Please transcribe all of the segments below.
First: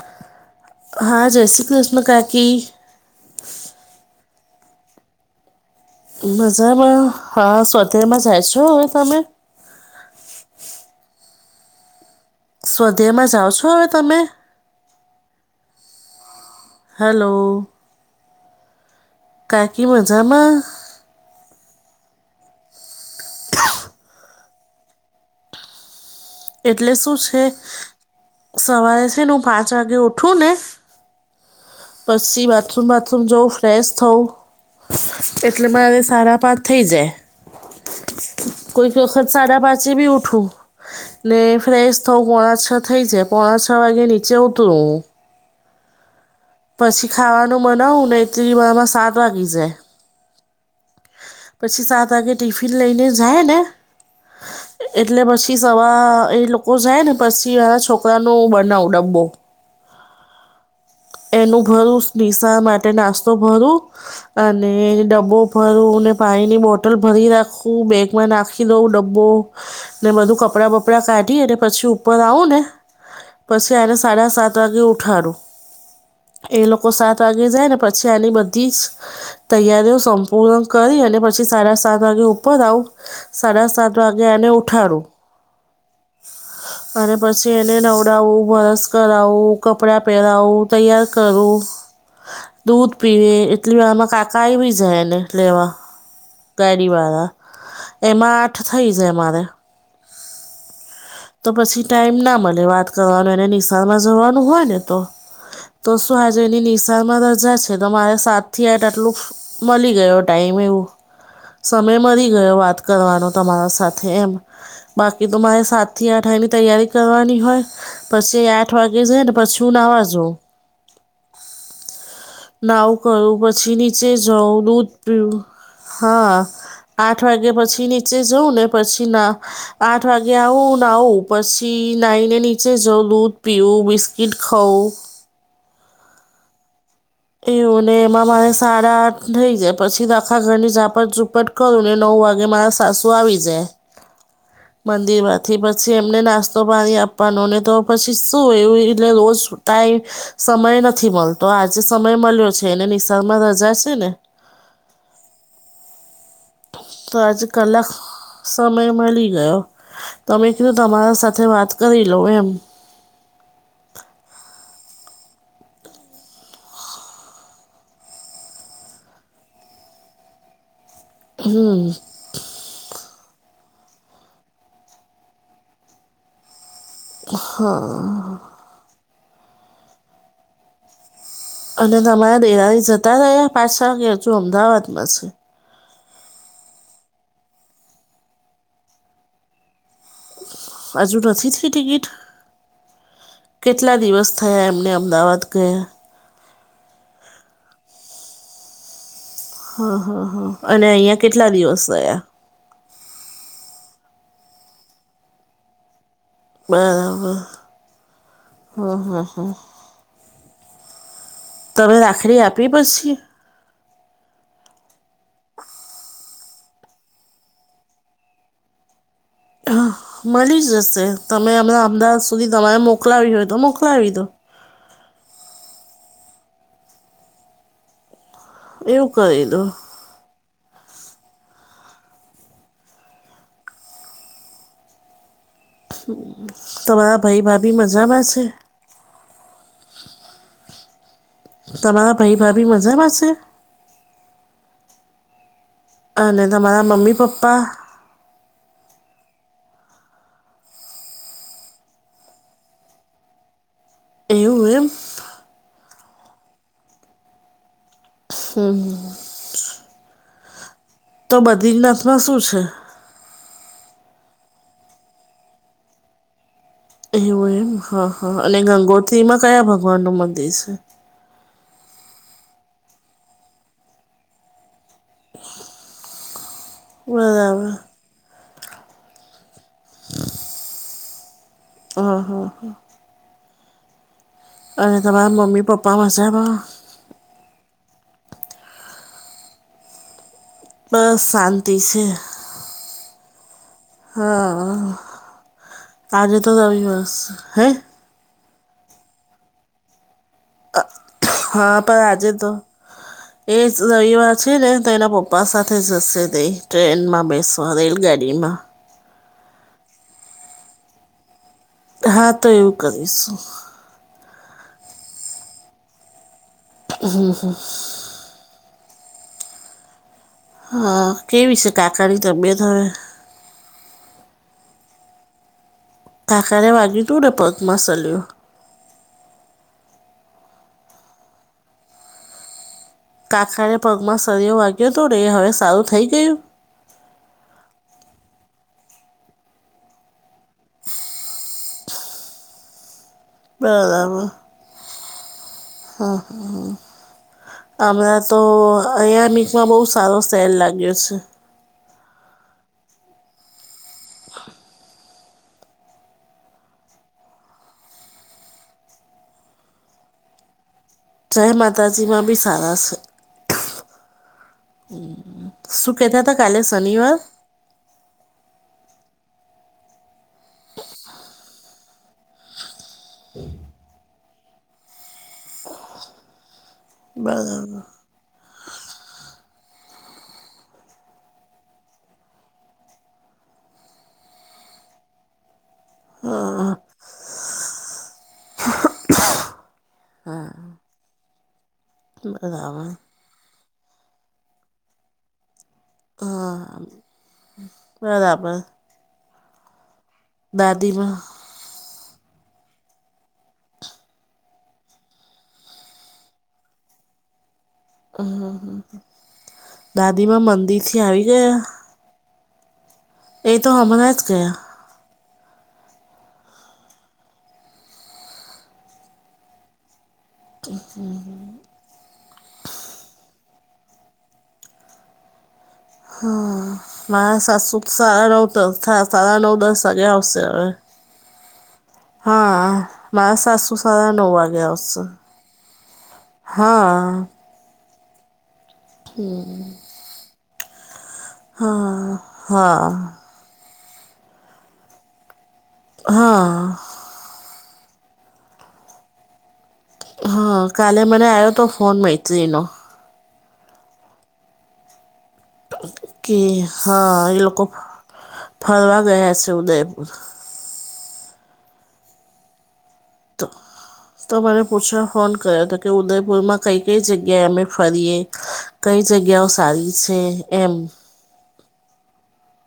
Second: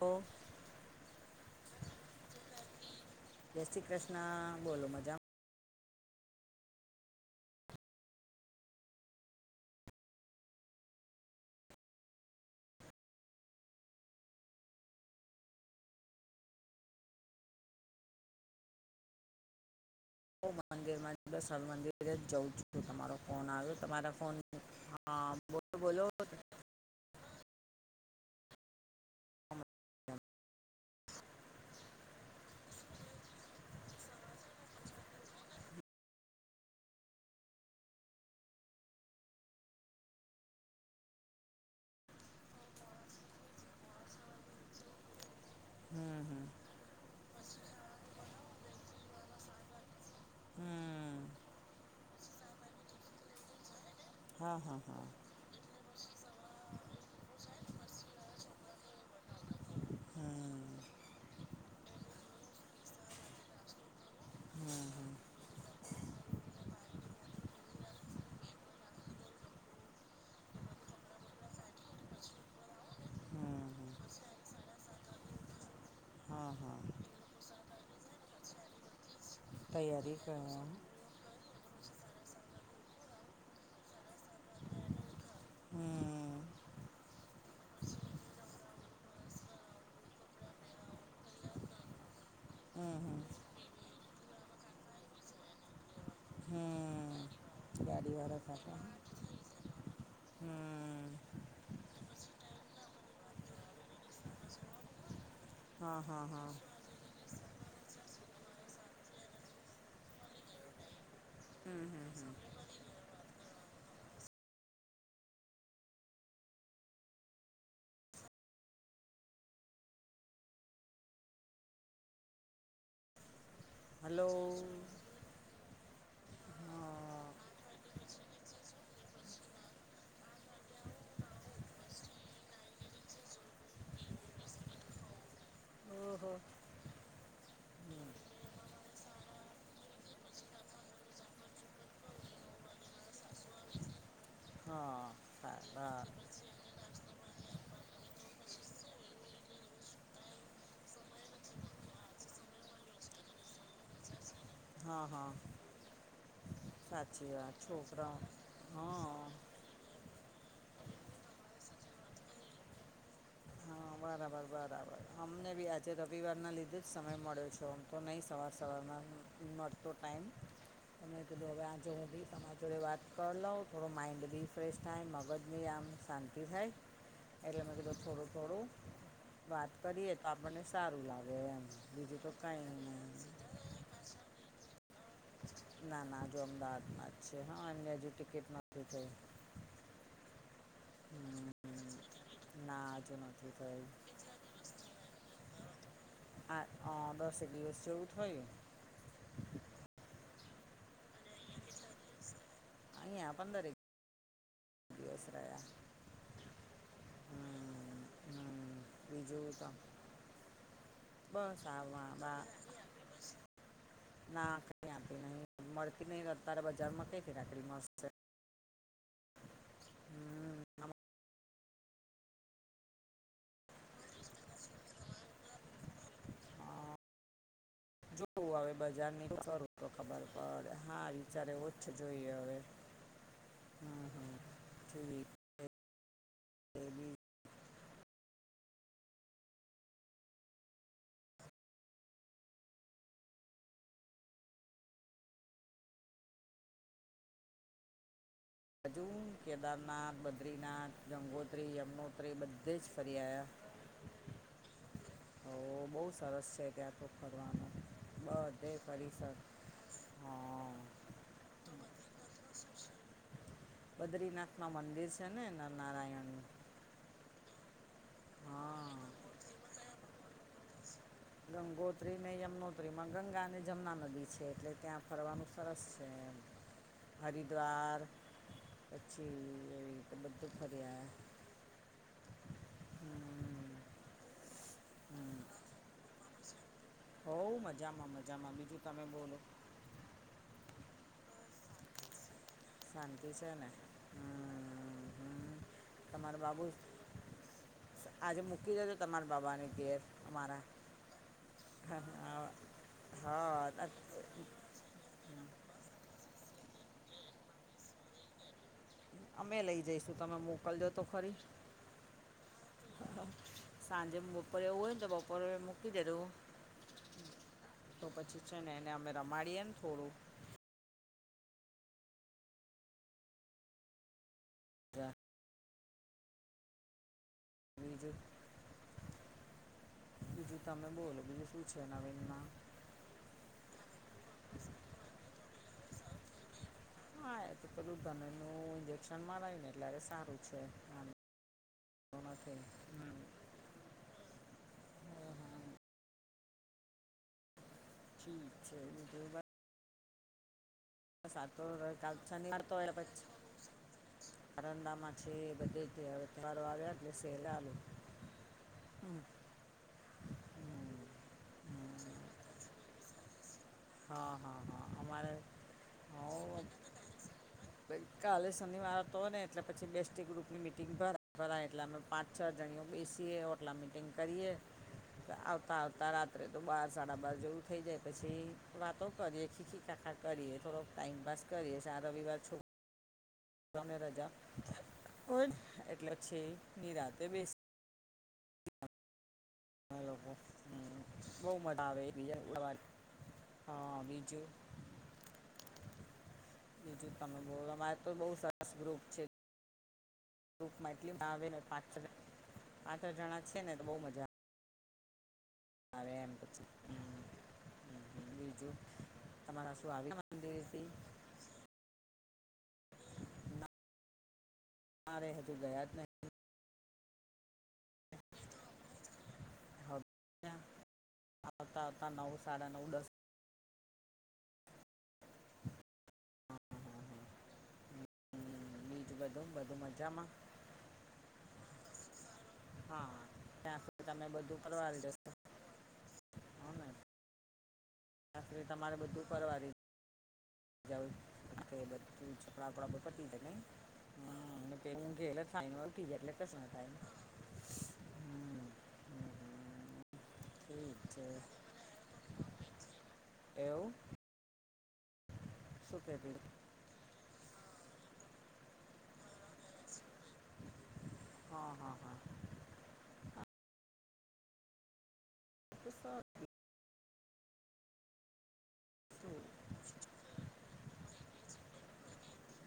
તો હ હા જય શ્રી કૃષ્ને કાકી. જય શ્રી કૃષ્ણ બોલો મજામાં. મજામાં હા સોધરમાં જાય છો હવે તમે. સ્વધ્યામાં જાઓ છો હવે તમે? હલો? કાકી મજામાં? હું મંદિરમાં હર મંદિરે જ જઉં છું તમારો ફોન આવ્યો તમારા ફોન હા બોલો બોલો એટલે શું છે સવારે છે ન પા પાંચ વાગે ઉઠું ને પછી બાથરૂમ બાથરૂમ જવું ફ્રેશ થવું એટલે મારે સાડા પાંચ થઈ જાય કોઈ વખત સાડા પાચ ભી ઉઠું? ને ફ્રેશ થઉં પોણા છ થઈ જાય પોણા છ વાગે નીચે ઉતરું હું હમ હમ પછી ખાવાનું મનાવું ને એટલી માં સાત વાગી જાય હમ પછી સાત વાગે ટિફિન લઈને જાય ને હા હા હા એટલે પછી સવાર એ લોકો જાય ને પછી આ છોકરાનો બનાવ ડબ્બો હમમ એનું ઘરુંશ નિશા માટે નાસ્તો ભરું હમ અને હમ ડબ્બો ભરુંને પાણીની બોટલ ભરી રાખું બેગમાં નાખી દઉં ડબ્બો ને બધું કપડાં બપડા સાઢી અને પછી ઉપર આવું ને હમ પછી હમ આને સાડા સાત વાગે ઉઠાડુ હા એ હા લોકો સાત વાગે જાય ને પછી આની બધી જ તૈયારીઓ તૈયારી કરવા સંપૂર્ણ કરી અને પછી સાડા સાત વાગે ઉપર આવું સાડા સાત વાગે એને ઉઠાડું હમ અને પછી એને નવડાવું બરસ કરાવું કપડા પહેરાવું તૈયાર કરુ દૂધ હમ હમ પીવે એટલી વાર મા કાકા આવી જાય એને લેવા ગાડી વાળ હમ એમાં આઠ થઇ છે અમારે હમમમ તો પછી ટાઈમ ના મળે વાત કરવાનો એને નિશામાં જવાનું હોય ને તો તો હા શું હા આજે હા એની નિશામાં રજા છે. તો મારે સાતથી આ આટલું મલી ગયો ટાઈમ એવું હમ સમય હમ મળી ગયો વાત કરવાનો તમારા સાથે એમ બાકી તો મારે સ થી આઠાઈની તૈયારી કરવાની હોય પછી આઠ વાગે જાય ને પછી હું નાવા જઉં નાવ કરું પછી હમ નીચે હલો જવું દૂધ પીવું હા આઠ હા વાગ્યા પછી નીચે જઉં ને પછી ના આઠ વાગે આવુ નાવું પછી નાહીને નીચે જઉં દૂધ પીવું બિસ્કીિટ ખઉં અહ એવું ને એમાં મારે સાડા આઠ થઈ જાય પછી દાખા ઘરની ઝાપટ ઝૂપટ કરું ને નવ વાગે મારા સાસુ આવી જાય હાં થી પછી એમને નાસ્તો પાણી આપવાનો ને તો પછી શું એવું એટલે રોજ સુતાય સમય નથી મલતો આજે સમય મલ્યો છે એને નિશાડમાં રજા છે ને હાં હાં તો આજ વાત કલાક છોકરાઓ સમય હા મલી ગયો તો મે કહ્યુ તમારા સાથે વાત કરી લો એમ હા બરાબર બરાબર અમને બી આજે રવિવારના લીધે જ સમય મળ્યો છો અમ તો નં સવાર સવારમાં વતો ટાઈમ અને કીધો હવે આ જો બી તમા જોડે વાત કરી લઉ થોડો માઇન્ડ રીફ્રેશ થાય મગજની આમ શાંતિ થાય એટલે મેં કીધું થોડું થોડું વાત કરીએ તો આપણને સારું લાગે એમ બીજું તો કઈ નઇ તમે શું અમદાવાદમાં છે. ના ના હજુ અમદાવાદમાં જ છે હા અ હજુ ટિકિટ નથી થઈ હજુ નથી થ ટિકિટ ના હજુ નથી થઈ કેટલા દિવસ એ એમને અમદાવાદ ગયા. આ દસેક દિવસ જેવું થયું હા હા હા અને અઇયાં કેટલા દિવસ થયા. અઇયાં પંદર એક પસરા [inaudible] [unintelligible] મા હ હમ. હા બીજું હા તો બસ આ તમે વા રાખડી વા આપી પછી ના કઈ આપી નહી મળતી નહી અત્યારે બજાર માં કઈથી રાકરી મળશે. હા હમ, મળી આમાં જશે તમે અમણાં અમદાવાદ સુધી તમારે મોકલાવી હોય તો મોકલાવી દો. જોવું હ એવું બજારની તો કરી દો ખું [unintelligible] ખબર પડે. હા વિચારે એવો છે. જોઈએ હવે. હમ હમ જોઈએ! [inaudible] તમારા ભાઈ ભાભી મજામાં છે? તમારા ભાઈ ભાભી મજામાં છે? અને તમારા મમ્મી પપ્પા? આજુ કેદારનાથ, બદ્રીનાથ, ગંગોત્રી, યમનોત્રી બધે જ ફરી આવ્યા. એવું એમ. ઓ બહુ સરસ છે. ત્યાં તો ફરવાનો બધે પરિસર. હા હા! તો બદ્રીનાથમાં શું છે? બદ્રીનાથ ના મંદિર છે ને નારાયણનું. એવું એમ હા હા! અને ગંગોત્રીમાં કયા ભગવાનનું મંદિર છે? ગંગોત્રી ને યમનોત્રી માં ગંગા અને જમુના નદી છે. એટલે ત્યાં. ફરવાનું સરસ છે. બરાબર હરિદ્વાર પછી એવી તો બધું ફરી આર્યા. હા હા હા! હમ! અરે તમારા મમી પપ્પા મજેમા. હો મજામાં મજામાં. બીજું તમે બોલો. બસ શાંતિ છે. શાંતિ છે ને. હા હમ હમ આજે તમારા તો બાબુ રવિવાર હે. આજે મૂકી દજો તમારા બાબાની ઘેર અમારા. [inaudible] હા! પણ આજે તો એ જ હા રવિવાર છે ને, તો એના પપ્પા સાથે. તે જસે તે ટ્રેનમાં બેસો રલગાડીમાં. અમે લઈ જઈશું. તમે મોકલજો તો ખરી. હા! તો એવું કરીશું. સાંજે બપોરે હોવને તો બપોરે મૂકી જજો. હમ્મ હમ્મ. તો પછી છે ને એને અમે રમાડીએ ને થોડું હા કેવીશે કાકાની તબિયત હવે [unintelligible] કાકા ને વાગયુ તું ને પગ મા બીજું સળીયો બીજું તમે બોલો બીજુ શું છે નવીનમાં? કાકાએ પગમાં સરયો વાગ્યો હતો ને એ હવે સારું થઈ ગયું? હા એ તો પેલું ચાલેને નવું ઇન્જેક્શન મરાય ને એટલે સારું છે. [unintelligible] હમ્મ. બરાબર હા. આ હમણાં તો ઠીક છે બીજું અંયા મીકમાં બહુ સારો સેલ લાગ્યો છે. [unintelligible] શનિવાર હે તો પછી [unintelligible] બધી તે તહેવારો આયા એટલે સેલ આયુ હમ્મ. જય માતાજી માં બી સારા છે. હા હા હા અમારે શું કહેતા હતા કાલે શનિવાર હા. કાલે શનિવાર તો ને એટલે પછી બેસ્ટી ગ્રુપની મિટિંગ કરે ભરાય એટલે અમે પાંચ છ જણીઓ બેસીએ હોટલા મીટિંગ કરીએ આવતા આવતા રાત્રે તો બાર સાડા બાર જેવું થઈ બરાબર જાય પછી વાતો કરીએ ખીખી ખાખા કરીએ થોડોક ટાઈમપાસ કરીએ આ રવિવાર છોક કરાને રજા હોયને એટલે પછી ની રાતે બેસીએ [inaudible] આ લોકો હમ્મ બઉ મજા આવે એક બીજાની ઉડાવાન બરાબર હા બીજું બીજું તમે બોલો માર તો બઉ બરાબર સરસ ગ્રુપ છે. ગ્રુપમાં એટલી દાદીમાં [unintelligible] આવે ને પાંચ છ જણા પાંચ જ જણા છે ને તો બહુ મજા આવે એમ પછી હમ્મ. બીજું તમારા શું આવી [unintelligible] એ એ તો ના હમણાં જ ગયો મારે હજું ગયા જ નહી ત્યાં આવતા આવતા નવ સાડા નવ દસ હા. મારે સાસુ સાડા નવ હમ, થયા બીજું સાડા નવ બધું બધું દસ વાગે મજામાં આવશે હવે હા હા મારા સાસુ ત્યાં સસ સુધી નવ તમે વાગે બધું આવશે પરવારી જશો હો ને હા. ત્યાં સુધી તમારે બધું કરવા પરવારી જઉં કે બધુ જ કપડાં હા બપડા પતી [unintelligible] કશું ના હા થાય હમ્મ. હા કાલે મને આવ્યો તો ફોન મૈત્રીનો એવું શું કહેતી કે હા એ લોકો ફરવા ગયા છે ઉદયપુર હા હા હા. તો તો મને પૂછવા ફોન કર્યો હતો કે તો સર ઉદયપુરમાં કઈ કઈ જગ્યાએ અમે ફરીએ કઈ જગ્યાઓ સારી છે એમ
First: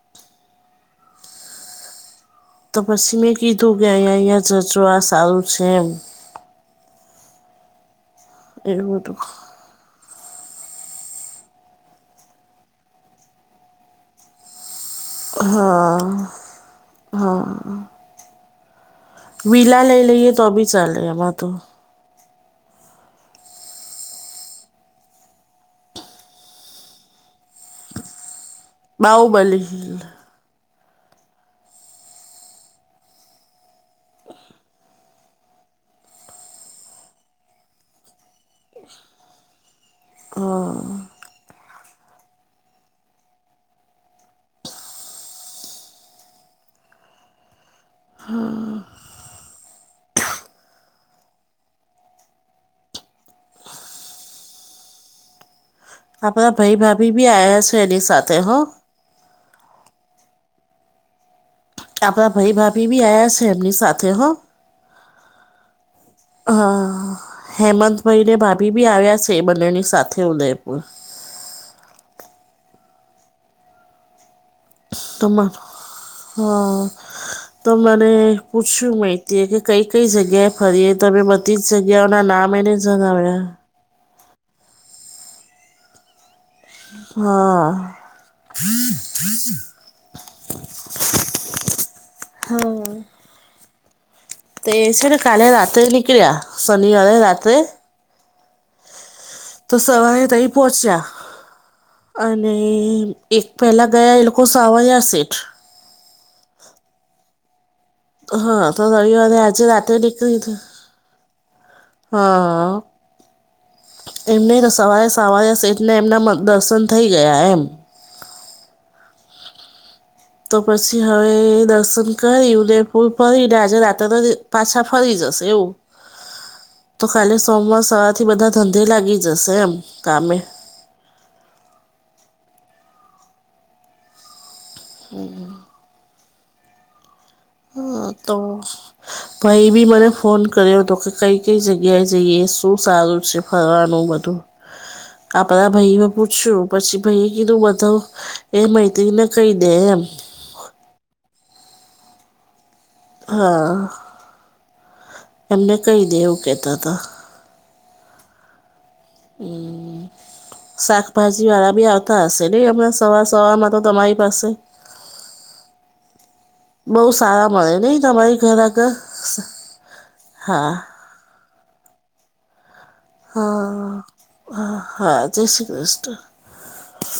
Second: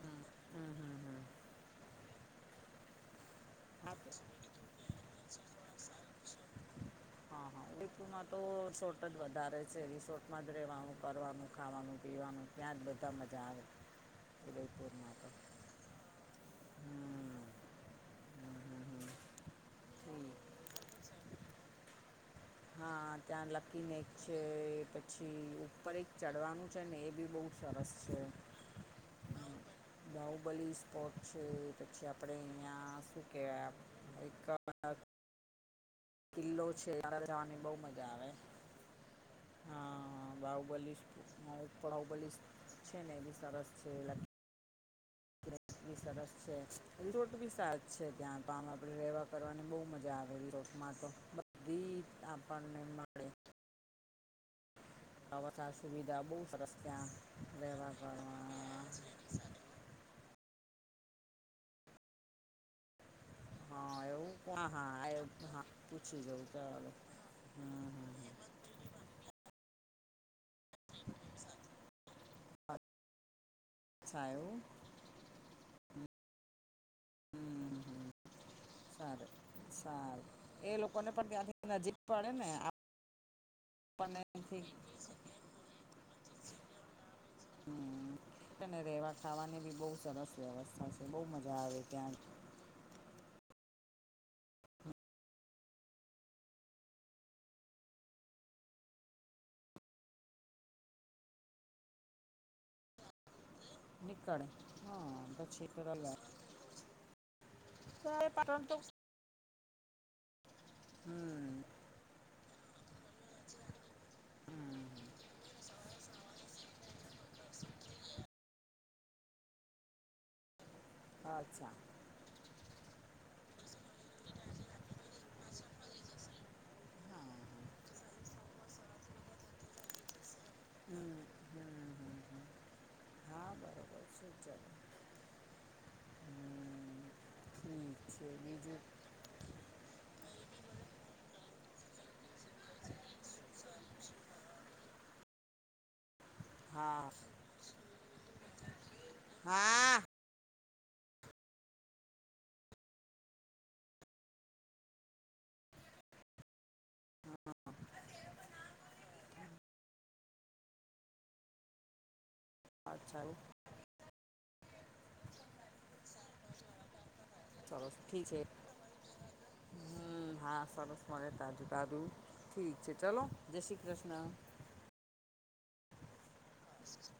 હમ્મ હમ્મ હમ્મ હમ્મ તો પછી મેં કીધું કે હા તો અહીંયા અહીંયા જજો આ સારું છે એમ હા હા ઉદયપુરમાં તો એવું રિસોર્ટ બધું જ વધારે છે રિસોર્ટમાં જ રહેવાનું કરવાનું ખાવાનું પીવાનું ત્યાં જ બધા મજા આવે ઉદયપુરમાં તો હમ્મ વિલા લઈ લઈએ તો ઠીક બી ચાલે એમાં તો હા ત્યાં લકીનેક છે પછી ઉપર એક ચડવાનું છે ને એ બી બઉ સરસ છે. બાહુબલી બાહુબલી સ્પોર્ટ છે પછી આપડે અહિયાં શું કેવાય આપ એક કિલ્લો છે ત્યાં જવાની બઉ મજા આવે હા બાહુબલી હા પાડાઉ બલી છે ને એ બી સરસ છે લકી બી સરસ છે ઇરોટ બી સરસ છે ત્યાં તો આમ આપણે રહેવા કરવાની બહુ મજા આવે ઇરોટમાં તો બધી આપણને મળે હવા સાર સુવિધા બહુ આપણા સરસ ભાઈ ત્યાં ભાભી બી આયા છે રહેેવા એની કરવા સાથે હો આપડા ભાઈ ભાભી બી આયા છે એમની હા સાથે હો એવું હા હા એ હા પૂછી જવું ચાલો હા હમ હેમંતભાઈ હમ ને ભાભી બી આવ્યા છે એ બંનેની સાથે ઉદયપુર [unintelligible] અચ્છા એવું તમાર હા તો હમ મને પૂછ્યું સારું મૈત્રીએ કે કઈ કઈ સારું જગ્યાએ એ ફરીએ તો લોકોને મે પણ ત્યાંથી બધી જ નજીક જગ્યાઓના નામ એને જણાવ્યા પનેથી [unintelligible] હા હમ અને રહેેવા ખાવાની બી બહુ સરસ વ્યવસ્થા છે બહુ મજા આવે ત્યાં હમ તે છે ને કાલે રાતે નનીકલ્યા શનિવાે રાતે તો સવારે તઈ પહોંચ્યા અને એક પહેલાં ગયા એ લોકો સાવાયા સેઠ રલા હા તો રવિવાર અને આજ રાત્રે નીકળી ગયા હમ હા એમને હમ સવારે સવારે સેઠને એમના દર્શન થઈ ગયા એમ તો પછી હવે અચ્છા દર્શન કરીને ઉદયપુર ફરીને આજે રાત્રના પાછા ફરી જશે એવું તો ખાલી સોમવાર સવાર થી બધા ધંધે લાગી જશે એમ કામે હ હ હ હ હા બરાબર છે ચલો હમ [unintelligible] હ ઠીક છે તો બીજું ભાઈ બી મને ફોન કર્યો હતો કે કઈ કઈ જગ્યાએ જઈએ શું સારું છે ફરવાનું બધું આપણા ભાઈઓ પૂછ્યું પછી હા ભાઈ એ કીધું બધું એ મૈત્રીને કહી દે એમ હા હા એમને કઈ દેવું કેહેતા હતા હમ શાકભાજી વાળા બી આવતા હશે નહીં હમણાં સવાર અચ્છા સવારમાં તો તમારી પાસે બહું સારા મળે નહીં તમારી ઘર આગળ? હમ્મ. હા સરસ મળે તાજું-તાજું, ઠીક છે ચલો, જય શ્રી કૃષ્ણ. હા, હા જય શ્રી કૃષ્ણ. [inaudible]